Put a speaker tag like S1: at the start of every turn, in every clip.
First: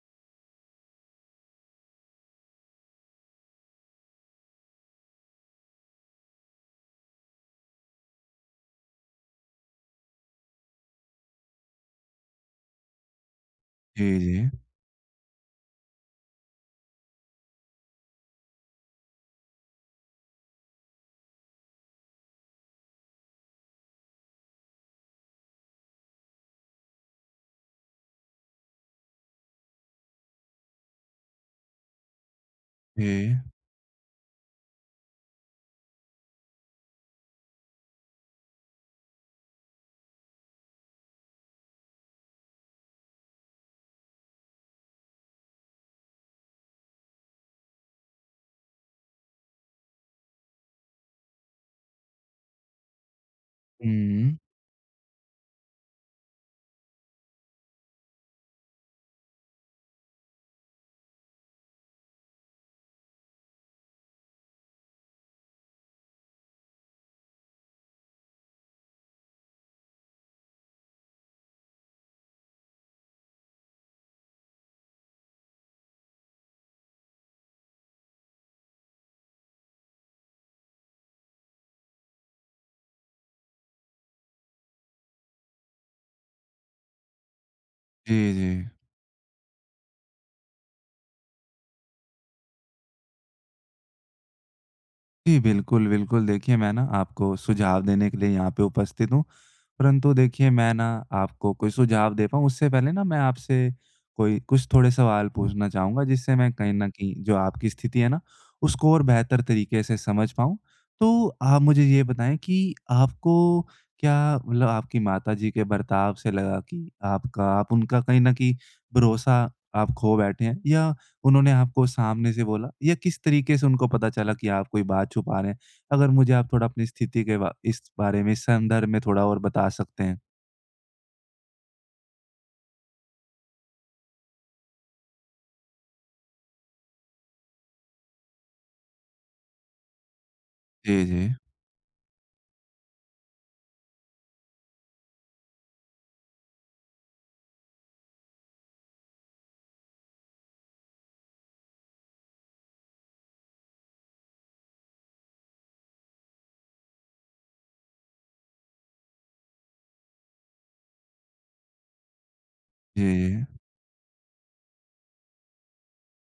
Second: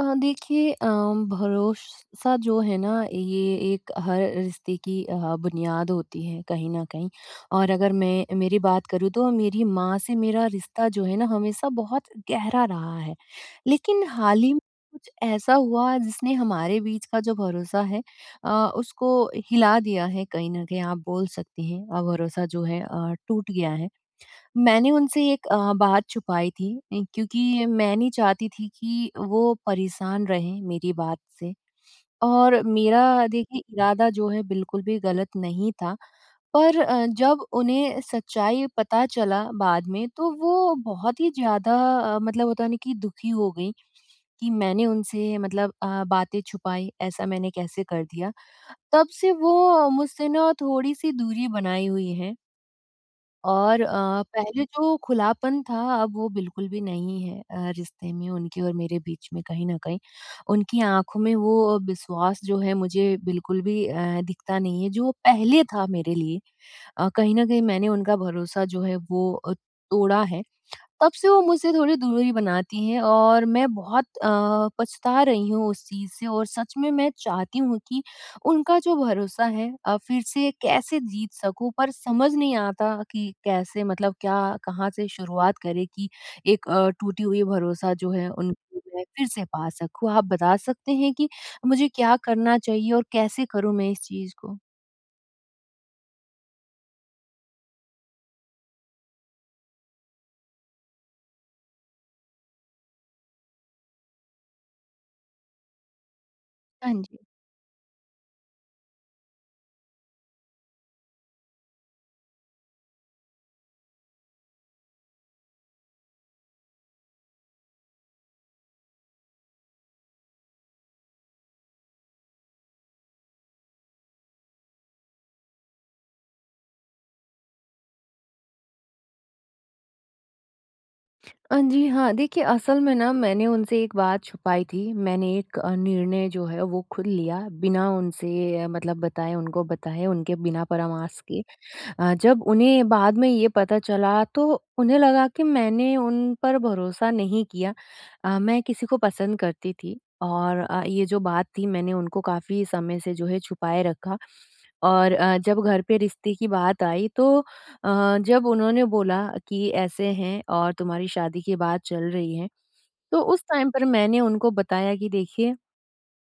S1: देखिए, भरोसा जो है ना ये एक हर रिश्ते की बुनियाद होती है कहीं न कहीं। और अगर मैं मेरी बात करूँ, तो मेरी माँ से मेरा रिश्ता जो है ना, हमेशा बहुत गहरा रहा है।
S2: जी,
S1: लेकिन हाल
S2: जी।
S1: ही में कुछ ऐसा हुआ जिसने हमारे बीच का जो भरोसा है, अ, उसको हिला दिया है, कहीं न कहीं आप बोल सकती हैं। भरोसा जो है टूट गया है। मैंने उनसे एक बात छुपाई थी, क्योंकि मैं नहीं चाहती थी कि वो परेशान रहें मेरी बात से। और मेरा,
S2: जी।
S1: देखिए, इरादा जो है बिल्कुल भी गलत नहीं था। पर जब उन्हें सच्चाई पता चला बाद में, तो वो बहुत ही ज़्यादा मतलब होता नहीं कि दुखी हो गई, कि मैंने उनसे मतलब बातें छुपाई, ऐसा मैंने कैसे कर दिया। तब से वो मुझसे ना थोड़ी सी दूरी बनाई हुई है, और
S2: हुँ।
S1: पहले जो खुलापन था, अब वो बिल्कुल भी नहीं है रिश्ते में उनके और मेरे बीच में, कहीं न कहीं। उनकी आँखों में वो विश्वास जो है, मुझे बिल्कुल भी दिखता नहीं है, जो पहले था मेरे लिए। कहीं न कहीं मैंने उनका भरोसा जो है वो तोड़ा है। तब से वो मुझसे थोड़ी दूरी बनाती हैं, और मैं बहुत पछता रही हूँ उस चीज़ से। और सच में मैं चाहती हूँ कि उनका जो भरोसा है फिर से कैसे जीत सकूँ, पर समझ नहीं आता कि कैसे, मतलब क्या, कहाँ से शुरुआत करें कि एक टूटी हुई भरोसा जो
S2: जी,
S1: है
S2: जी।
S1: उनको, मैं फिर से पा सकूँ। आप बता सकते हैं कि मुझे क्या करना चाहिए, और कैसे करूँ मैं इस चीज़ को?
S2: जी, बिल्कुल, बिल्कुल। देखिए, मैं ना आपको सुझाव देने के लिए यहाँ पे उपस्थित हूँ। परंतु देखिए मैं ना आपको कोई सुझाव दे पाऊँ उससे पहले ना मैं आपसे कोई कुछ थोड़े सवाल पूछना चाहूँगा जिससे मैं कहीं न
S1: हाँ
S2: कहीं
S1: जी।
S2: जो आपकी स्थिति है ना उसको और बेहतर तरीके से समझ पाऊँ। तो आप मुझे ये बताएँ कि आपको क्या मतलब आपकी माताजी के बर्ताव से लगा कि आपका आप उनका कहीं न कहीं भरोसा आप खो बैठे हैं या उन्होंने आपको सामने से बोला या किस तरीके से उनको पता चला कि आप कोई बात छुपा रहे हैं? अगर मुझे आप थोड़ा अपनी स्थिति के बा इस बारे में, इस संदर्भ में थोड़ा और बता सकते हैं?
S1: जी हाँ, देखिए असल में ना मैंने उनसे एक बात छुपाई थी। मैंने एक निर्णय जो है वो खुद लिया बिना उनसे, मतलब बताए, उनको बताए, उनके बिना
S2: जी,
S1: परामर्श
S2: जी।
S1: के। जब उन्हें बाद में ये पता चला, तो उन्हें लगा कि मैंने उन पर भरोसा नहीं किया। मैं किसी को पसंद करती थी, और ये जो बात थी, मैंने उनको काफ़ी समय से जो है छुपाए रखा। और जब घर पे रिश्ते की बात आई, तो जब उन्होंने बोला कि ऐसे हैं और तुम्हारी शादी की बात चल रही है,
S2: जी,
S1: तो उस
S2: जी।
S1: टाइम पर मैंने उनको बताया कि देखिए,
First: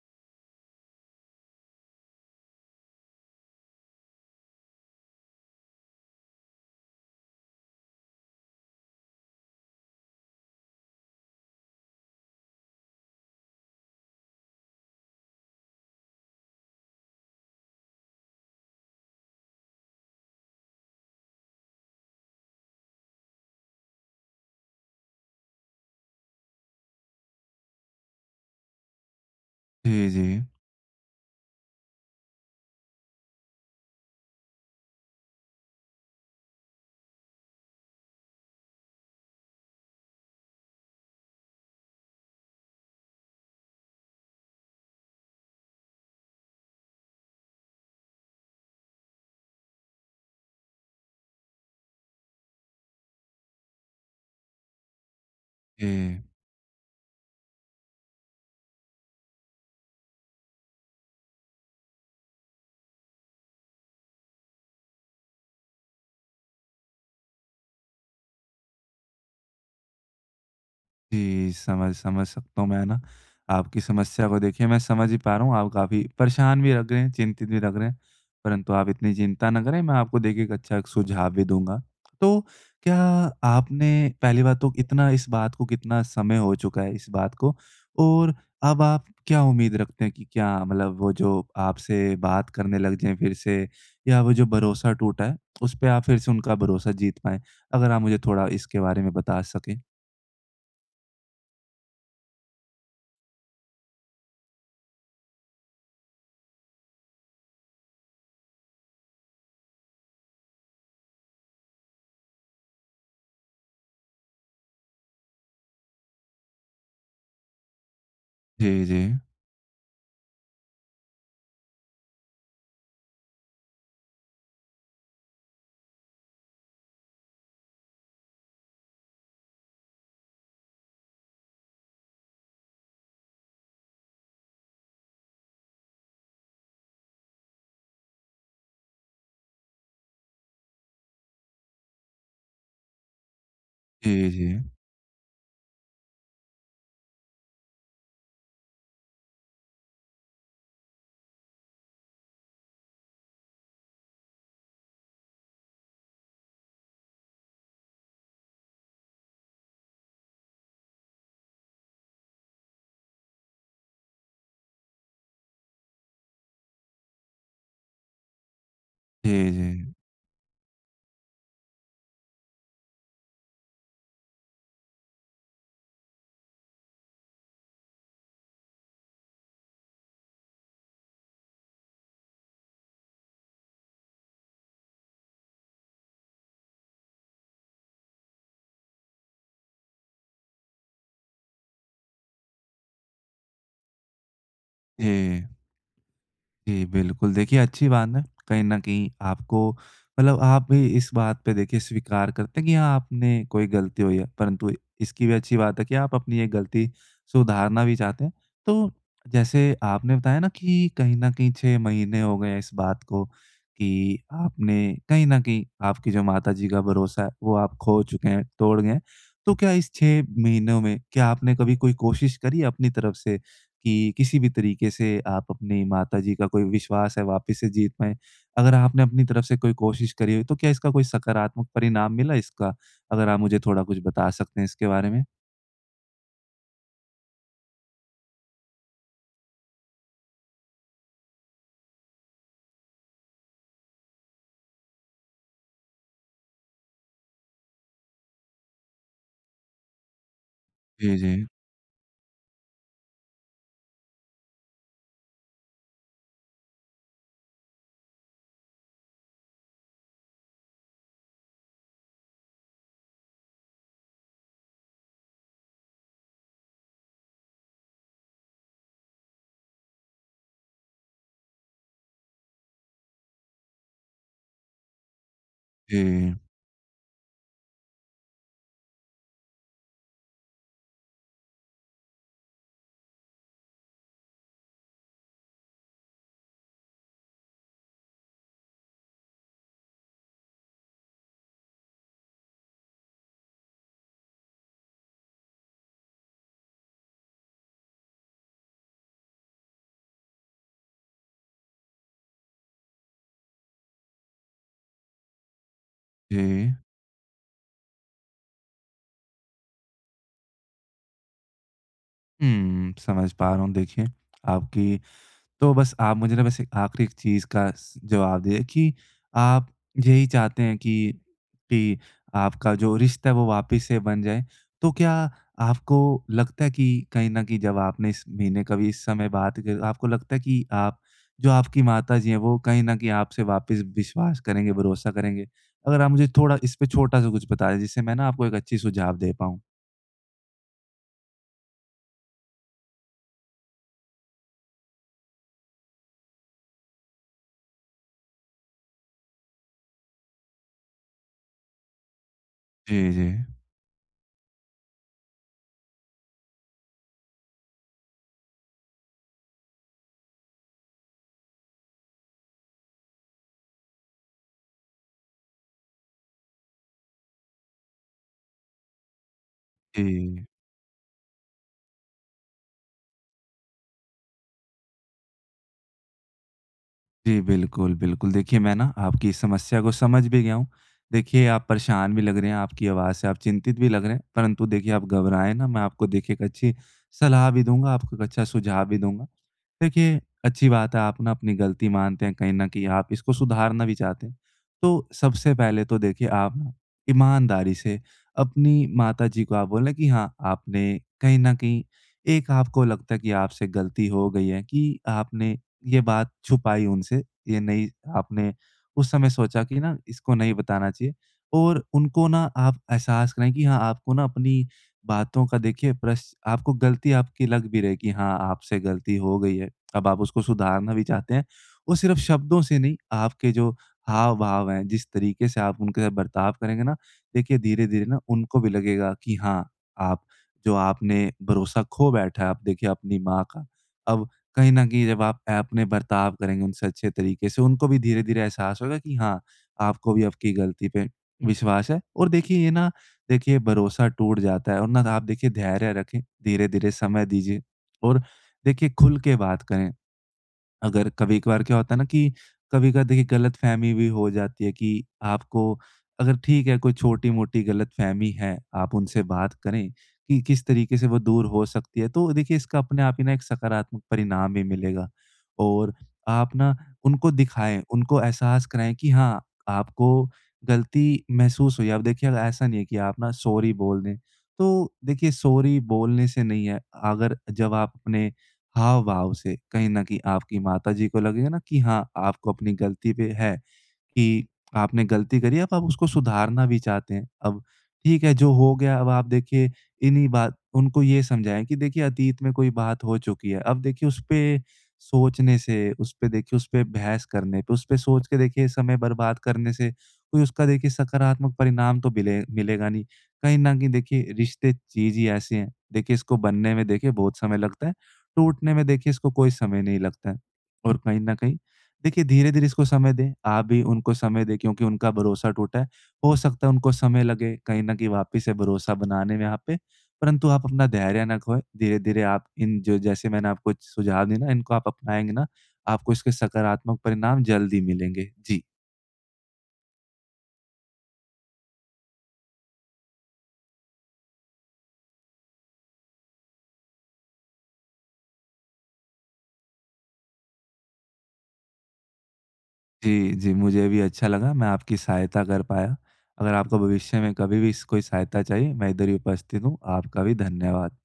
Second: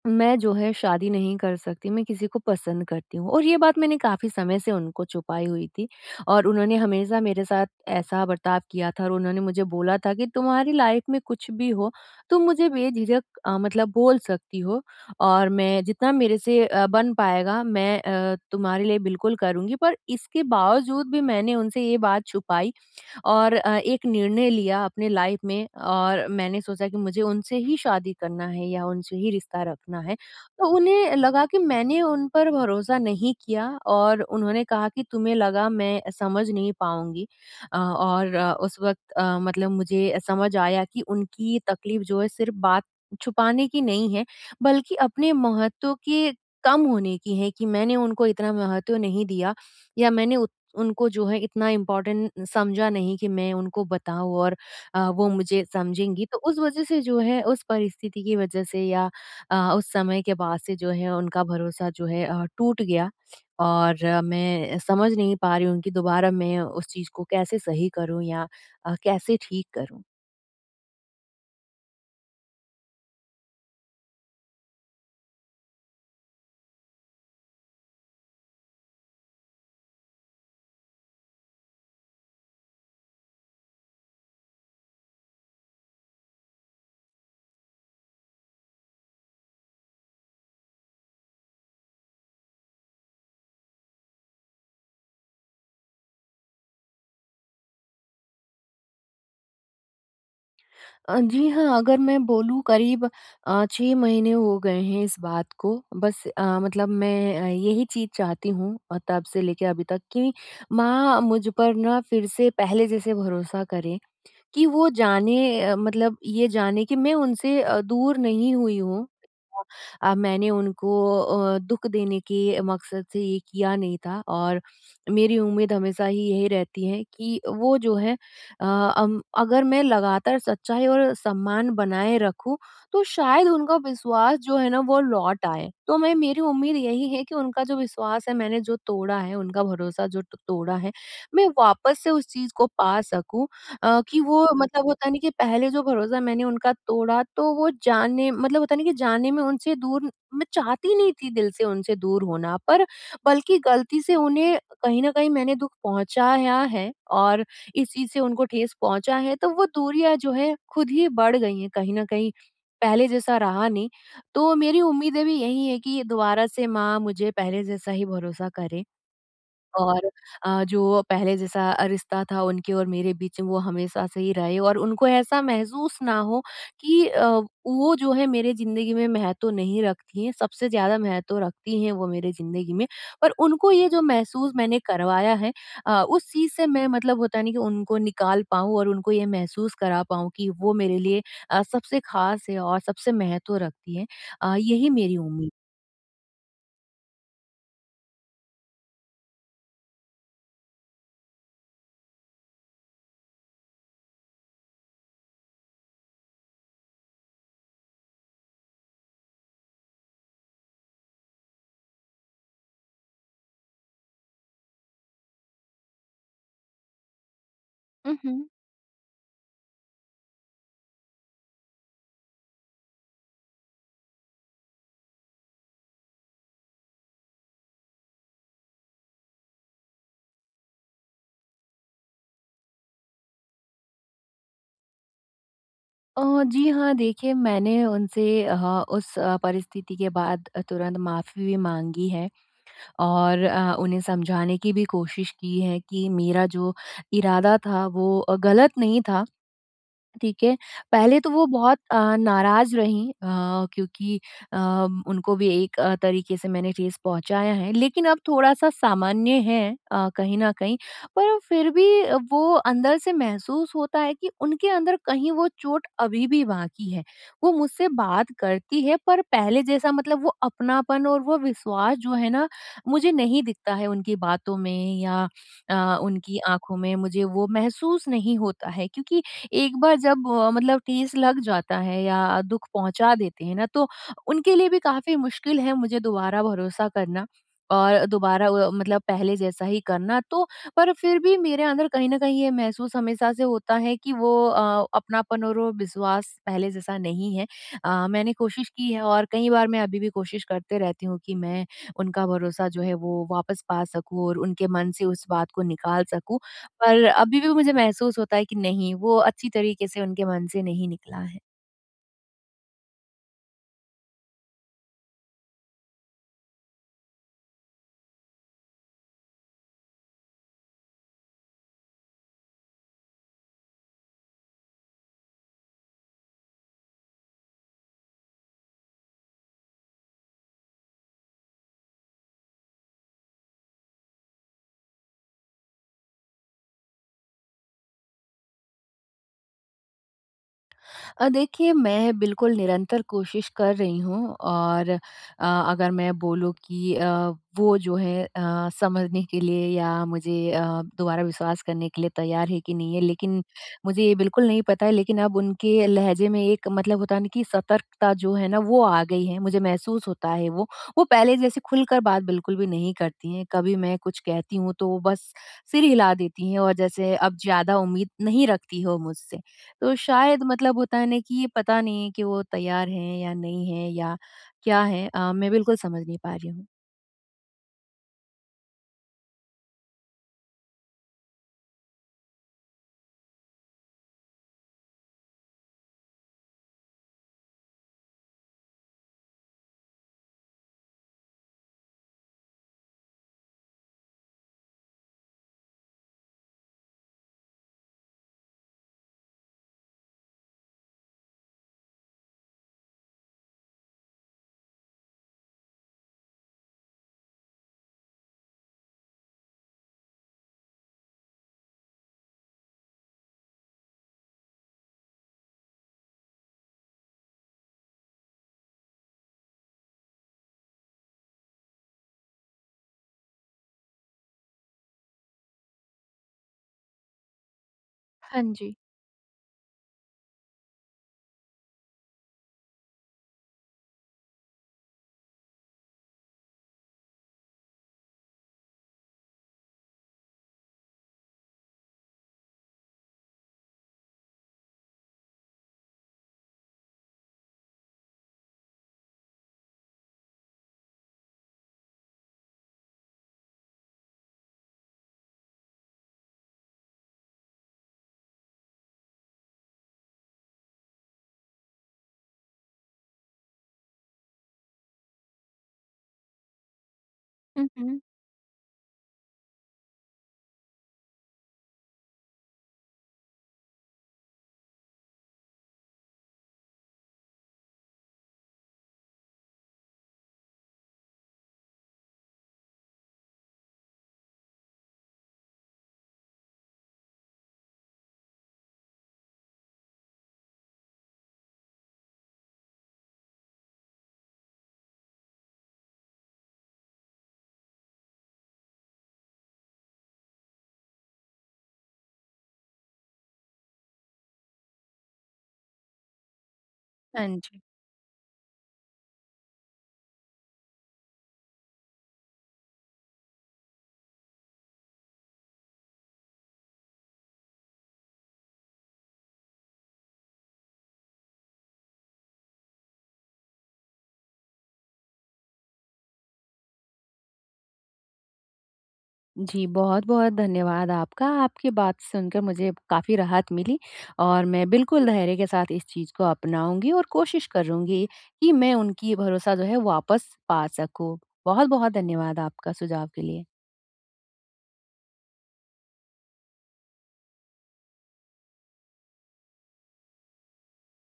S1: मैं जो है शादी नहीं कर सकती, मैं किसी को पसंद करती हूँ, और ये बात मैंने काफ़ी समय से उनको छुपाई हुई थी। और उन्होंने हमेशा मेरे साथ ऐसा बर्ताव किया था, और उन्होंने मुझे बोला था कि तुम्हारी लाइफ में कुछ भी हो, तुम मुझे बेझिझक मतलब बोल सकती हो। और मैं जितना मेरे से बन पाएगा, मैं तुम्हारे लिए बिल्कुल करूँगी। पर इसके बावजूद भी मैंने उनसे ये बात छुपाई, और एक निर्णय लिया अपने लाइफ में, और मैंने सोचा कि मुझे उनसे ही शादी करना है या उनसे ही रिश्ता रखना
S2: जी,
S1: है।
S2: जी।
S1: तो उन्हें लगा कि मैंने उन पर भरोसा नहीं किया, और उन्होंने कहा कि तुम्हें लगा मैं समझ नहीं पाऊँगी। और उस वक़्त मतलब मुझे समझ आया कि उनकी तकलीफ़ जो है सिर्फ़ बात छुपाने की नहीं है, बल्कि अपने महत्व के कम होने की है, कि मैंने उनको इतना महत्व नहीं दिया, या मैंने उनको जो है इतना इम्पोर्टेंट समझा नहीं कि मैं उनको बताऊँ, और वो मुझे
S2: जी।
S1: समझेंगी। तो उस वज़ह से जो है, उस परिस्थिति की वज़ह से, या उस समय के बाद से जो है, उनका भरोसा जो है टूट गया। और मैं समझ नहीं पा रही हूँ कि दोबारा मैं उस चीज़ को कैसे सही करूँ, या कैसे ठीक करूँ?
S2: जी, समझ समझ सकता हूँ मैं ना, आपकी समस्या को देखिए मैं समझ ही पा रहा हूँ, आप काफ़ी परेशान भी लग रहे हैं, चिंतित भी लग रहे हैं, परंतु आप इतनी चिंता ना करें, मैं आपको देखिए एक सुझाव भी दूँगा। तो क्या आपने पहली बात तो इतना इस बात को कितना समय हो चुका है इस बात को? और अब आप क्या उम्मीद रखते हैं कि क्या मतलब वो जो आपसे बात करने लग जाएँ फिर से या वो जो भरोसा टूटा है, उसपे आप फिर से उनका भरोसा जीत पाएँ? अगर आप मुझे थोड़ा इसके बारे में बता सकें।
S1: जी हाँ, अगर मैं बोलूँ करीब 6 महीने हो गए हैं इस बात को। बस मतलब मैं यही चीज़ चाहती हूँ, तब से लेके अभी तक, कि माँ मुझ पर ना फिर से पहले जैसे भरोसा करें। कि वो जाने, मतलब ये जाने कि मैं उनसे दूर नहीं हुई
S2: जी, जी।
S1: हूँ। मैंने उनको दुःख देने के मकसद से ये किया नहीं था, और मेरी उम्मीद हमेशा ही यही रहती है कि वो जो है, अगर मैं लगातार सच्चाई और सम्मान बनाए रखूँ, तो शायद उनका विश्वास जो है ना, वो लौट आए। तो मैं, मेरी उम्मीद यही है कि उनका जो विश्वास है मैंने जो तोड़ा है, उनका भरोसा जो ट तोड़ा है, मैं वापस से उस चीज़ को पा सकूँ।
S2: जी,
S1: कि
S2: जी।
S1: वो मतलब होता नहीं कि पहले जो भरोसा मैंने उनका तोड़ा, तो वो जाने मतलब होता नहीं कि जाने में उनसे दूर। मैं चाहती नहीं थी दिल से उनसे दूर होना, पर बल्कि गलती से उन्हें कहीं न कहीं मैंने दुःख पहुँचाया है, और इस चीज़ से उनको ठेस पहुँचा है, तो वो दूरियाँ जो है खुद ही बढ़ गई हैं, कहीं न कहीं, पहले जैसा रहा नहीं। तो मेरी उम्मीदें भी यही है कि दोबारा से माँ मुझे पहले जैसा ही भरोसा करे,
S2: जी, जी।
S1: और जो पहले जैसा रिश्ता था उनके और मेरे बीच में, वो हमेशा से ही रहे, और उनको ऐसा महसूस ना हो कि वो जो है मेरे ज़िंदगी में महत्व नहीं रखती हैं, सबसे ज़्यादा महत्व रखती हैं वो मेरे ज़िंदगी में। पर उनको ये जो महसूस मैंने करवाया है, उस चीज़ से मैं, मतलब होता है ना कि उनको निकाल पाऊँ, और उनको ये महसूस करा पाऊँ कि वो मेरे लिए सबसे ख़ास है, और सबसे महत्व रखती है। यही मेरी
S2: जी,
S1: उम्मीद।
S2: जी, बिल्कुल। देखिए अच्छी बात है, कहीं न कहीं आपको मतलब आप भी इस बात पे देखिए स्वीकार करते हैं कि हाँ, आपने कोई गलती हुई है, परंतु इसकी भी अच्छी बात है कि आप अपनी ये गलती सुधारना भी चाहते हैं। तो जैसे आपने बताया ना कि कहीं न कहीं 6 महीने हो गए हैं इस बात को कि आपने कहीं न कहीं आपकी जो माताजी का भरोसा है, वो आप खो चुके
S1: उहुँ।
S2: हैं, तोड़ गए हैं। तो क्या इस 6 महीनों में क्या आपने कभी कोई कोशिश करी है अपनी तरफ से कि किसी भी तरीके से आप अपनी माताजी का कोई विश्वास है वापस से जीत पाएँ? अगर आपने अपनी तरफ से कोई कोशिश करी हो, तो क्या इसका कोई सकारात्मक परिणाम मिला इसका? अगर आप मुझे थोड़ा कुछ बता सकते हैं इसके बारे में?
S1: जी हाँ, देखिए मैंने उनसे उस परिस्थिति के बाद तुरंत माफ़ी भी माँगी है, और उन्हें समझाने की भी कोशिश की है कि मेरा जो इरादा था वो गलत नहीं था। ठीक है।
S2: जी,
S1: पहले तो
S2: जी।
S1: वो बहुत नाराज़ रहीं, क्योंकि अ, उनको भी एक तरीके से मैंने ठेस पहुँचाया है, लेकिन अब थोड़ा-सा सामान्य है, कहीं न कहीं। पर फिर भी वो अंदर से महसूस होता है कि उनके अंदर कहीं वो चोट अभी भी बाकी है। वो मुझसे बात करती है, पर पहले जैसा मतलब वो अपनापन और वो विश्वास जो है ना, मुझे नहीं दिखता है उनकी बातों में, या
S2: जी,
S1: उनकी आँखों में मुझे वो महसूस नहीं होता है, क्योंकि एक बार जब मतलब ठेस लग जाता है या दुख पहुंचा देते हैं ना, तो उनके लिए भी काफी मुश्किल है मुझे दोबारा भरोसा करना, और दोबारा वो मतलब पहले जैसा ही करना। तो पर फिर भी मेरे अंदर कहीं ना कहीं ये महसूस हमेशा से होता है कि वो अपनापन और वो विश्वास पहले जैसा नहीं है। मैंने कोशिश की है, और कई बार मैं अभी भी कोशिश करते रहती हूँ कि मैं उनका भरोसा जो है वो वापस पा सकूँ, और उनके मन से उस बात को निकाल सकूँ।
S2: जी।
S1: पर अभी भी मुझे महसूस होता है कि नहीं, वो अच्छी तरीके से उनके मन से नहीं निकला है।
S2: हुँ, समझ पा रहा हूँ देखिए, आपकी तो बस आप मुझे ना बस एक आखिरी एक चीज़ का स जवाब दीजिए कि आप यही चाहते हैं कि आपका जो रिश्ता है वो वापस से बन जाए। तो क्या आपको लगता है कि कहीं न कहीं जब आपने इस महीने का भी इस समय बात कर आपको लगता है कि आप जो आपकी माताजी हैं वो कहीं न कहीं आपसे वापस विश्वास करेंगे, भरोसा करेंगे? अगर आप मुझे थोड़ा इस पे छोटा-सा कुछ बता दें जिससे मैं ना आपको एक अच्छी सुझाव दे पाऊँ।
S1: देखिए मैं बिल्कुल निरंतर कोशिश कर रही हूँ, और अगर मैं बोलूँ कि वो जो है समझने के लिए या मुझे दोबारा विश्वास करने के लिए तैयार है कि
S2: जी,
S1: नहीं है,
S2: जी।
S1: लेकिन मुझे ये बिल्कुल नहीं पता है, लेकिन अब उनके लहजे में एक मतलब होता है ना कि सतर्कता जो है ना, वो आ गई है, मुझे महसूस होता है वो पहले जैसे खुलकर बात बिल्कुल भी नहीं करती हैं। कभी मैं कुछ कहती हूँ, तो वो बस सिर हिला देती हैं, और जैसे अब ज़्यादा उम्मीद नहीं रखती हो मुझसे। तो शायद,
S2: जी।
S1: मतलब होता है ना कि ये पता नहीं है कि वो तैयार हैं या नहीं हैं, या क्या है। मैं बिल्कुल समझ नहीं पा रही हूँ।
S2: जी, बिल्कुल, बिल्कुल। देखिए, मैं ना आपकी इस समस्या को समझ भी गया हूँ। देखिए, आप परेशान भी लग रहे हैं, आपकी आवाज़ से आप चिंतित भी लग रहे हैं, परंतु देखिए, आप घबराएँ ना, मैं आपको देखिए एक अच्छी सलाह भी दूँगा, आपको एक अच्छा सुझाव भी दूँगा। देखिए, अच्छी बात है, आप ना अपनी गलती मानते हैं, कहीं न कहीं आप इसको सुधारना भी चाहते हैं। तो सबसे पहले तो देखिए, आप ना ईमानदारी से अपनी माताजी को आप बोलें कि हाँ, आपने कहीं न कहीं एक आपको लगता है कि आपसे गलती हो गई है कि आपने ये बात छुपाई उनसे, ये नहीं आपने उस समय सोचा कि ना इसको नहीं बताना चाहिए और उनको ना आप एहसास कराएँ कि हाँ, आपको ना अपनी बातों का देखिए प्रश आपको गलती आपकी लग भी रही है कि हाँ, आपसे गलती हो गई है। अब आप उसको सुधारना भी चाहते हैं। वो सिर्फ़ शब्दों से नहीं, आपके जो हाव-भाव हैं, जिस तरीके से आप उनके साथ बर्ताव करेंगे ना, देखिए धीरे-धीरे ना
S1: हाँ
S2: उनको भी
S1: जी।
S2: लगेगा कि हाँ, आप जो आपने भरोसा खो बैठा है, आप देखिए अपनी माँ का, अब कहीं न कहीं जब आप अपने बर्ताव करेंगे उनसे अच्छे तरीके से, उनको भी धीरे-धीरे एहसास होगा कि हाँ, आपको भी आपकी गलती पे विश्वास है और देखिए ये ना देखिए भरोसा टूट जाता है और ना आप देखिए धैर्य रखें, धीरे-धीरे समय दीजिए और देखिए खुल के बात करें। अगर कभी-कभार क्या होता है ना कि कभी-कभार देखिए गलतफ़हमी भी हो जाती है कि आपको अगर ठीक है कोई छोटी-मोटी गलतफ़हमी है, आप उनसे बात करें कि किस तरीके से वो दूर हो सकती है। तो देखिए इसका अपने आप ही ना एक सकारात्मक परिणाम भी मिलेगा और आप ना उनको
S1: हुँ,
S2: दिखाएँ,
S1: हुँ।
S2: उनको एहसास कराएँ कि हाँ, आपको गलती महसूस हुई है। अब देखिए अगर ऐसा नहीं है कि आप ना सॉरी बोल दें। तो देखिए सॉरी बोलने से नहीं है, अगर जब आप अपने हाव-भाव से कहीं न कहीं आपकी माताजी को लगेगा ना कि हाँ, आपको अपनी गलती पे है। कि आपने गलती करी है, अब आप उसको सुधारना भी चाहते हैं। अब ठीक है, जो हो गया अब आप देखिए इन्हीं बात उनको ये समझाएँ कि देखिए अतीत में कोई बात हो चुकी है। अब देखिए उसपे सोचने से, उसपे देखिए उसपे बहस करने पे, उसपे सोच के देखिए समय बर्बाद करने से कोई उसका देखिए सकारात्मक परिणाम तो मिलेगा नहीं। कहीं न कहीं देखिए रिश्ते चीज़ ही ऐसी हैं, देखिए इसको बनने में देखिए
S1: हाँ
S2: बहुत समय
S1: जी।
S2: लगता है, टूटने में देखिए इसको कोई समय नहीं लगता है। और कहीं न कहीं देखिए, धीरे-धीरे इसको समय दें, आप भी उनको समय दें क्योंकि उनका भरोसा टूटा है। हो सकता है उनको समय लगे कहीं न कहीं वापिस से भरोसा बनाने में आप पे, परंतु आप अपना धैर्य ना खोएँ। धीरे-धीरे आप इन जो जैसे मैंने आपको सुझाव दिए ना, इनको आप अपनाएँगे ना, आपको इसके सकारात्मक परिणाम जल्द ही मिलेंगे। जी।
S1: जी, बहुत-बहुत धन्यवाद आपका। आपकी बात सुनकर मुझे काफ़ी राहत मिली, और मैं बिल्कुल धैर्य के साथ इस चीज़ को अपनाऊँगी और कोशिश करूँगी कि मैं उनकी भरोसा जो है वापस पा सकूँ। बहुत-बहुत धन्यवाद आपका सुझाव के
S2: जी,
S1: लिए।
S2: जी, मुझे भी अच्छा लगा, मैं आपकी सहायता कर पाया। अगर आपको भविष्य में कभी भी स कोई सहायता चाहिए, मैं इधर ही उपस्थित हूँ। आपका भी धन्यवाद।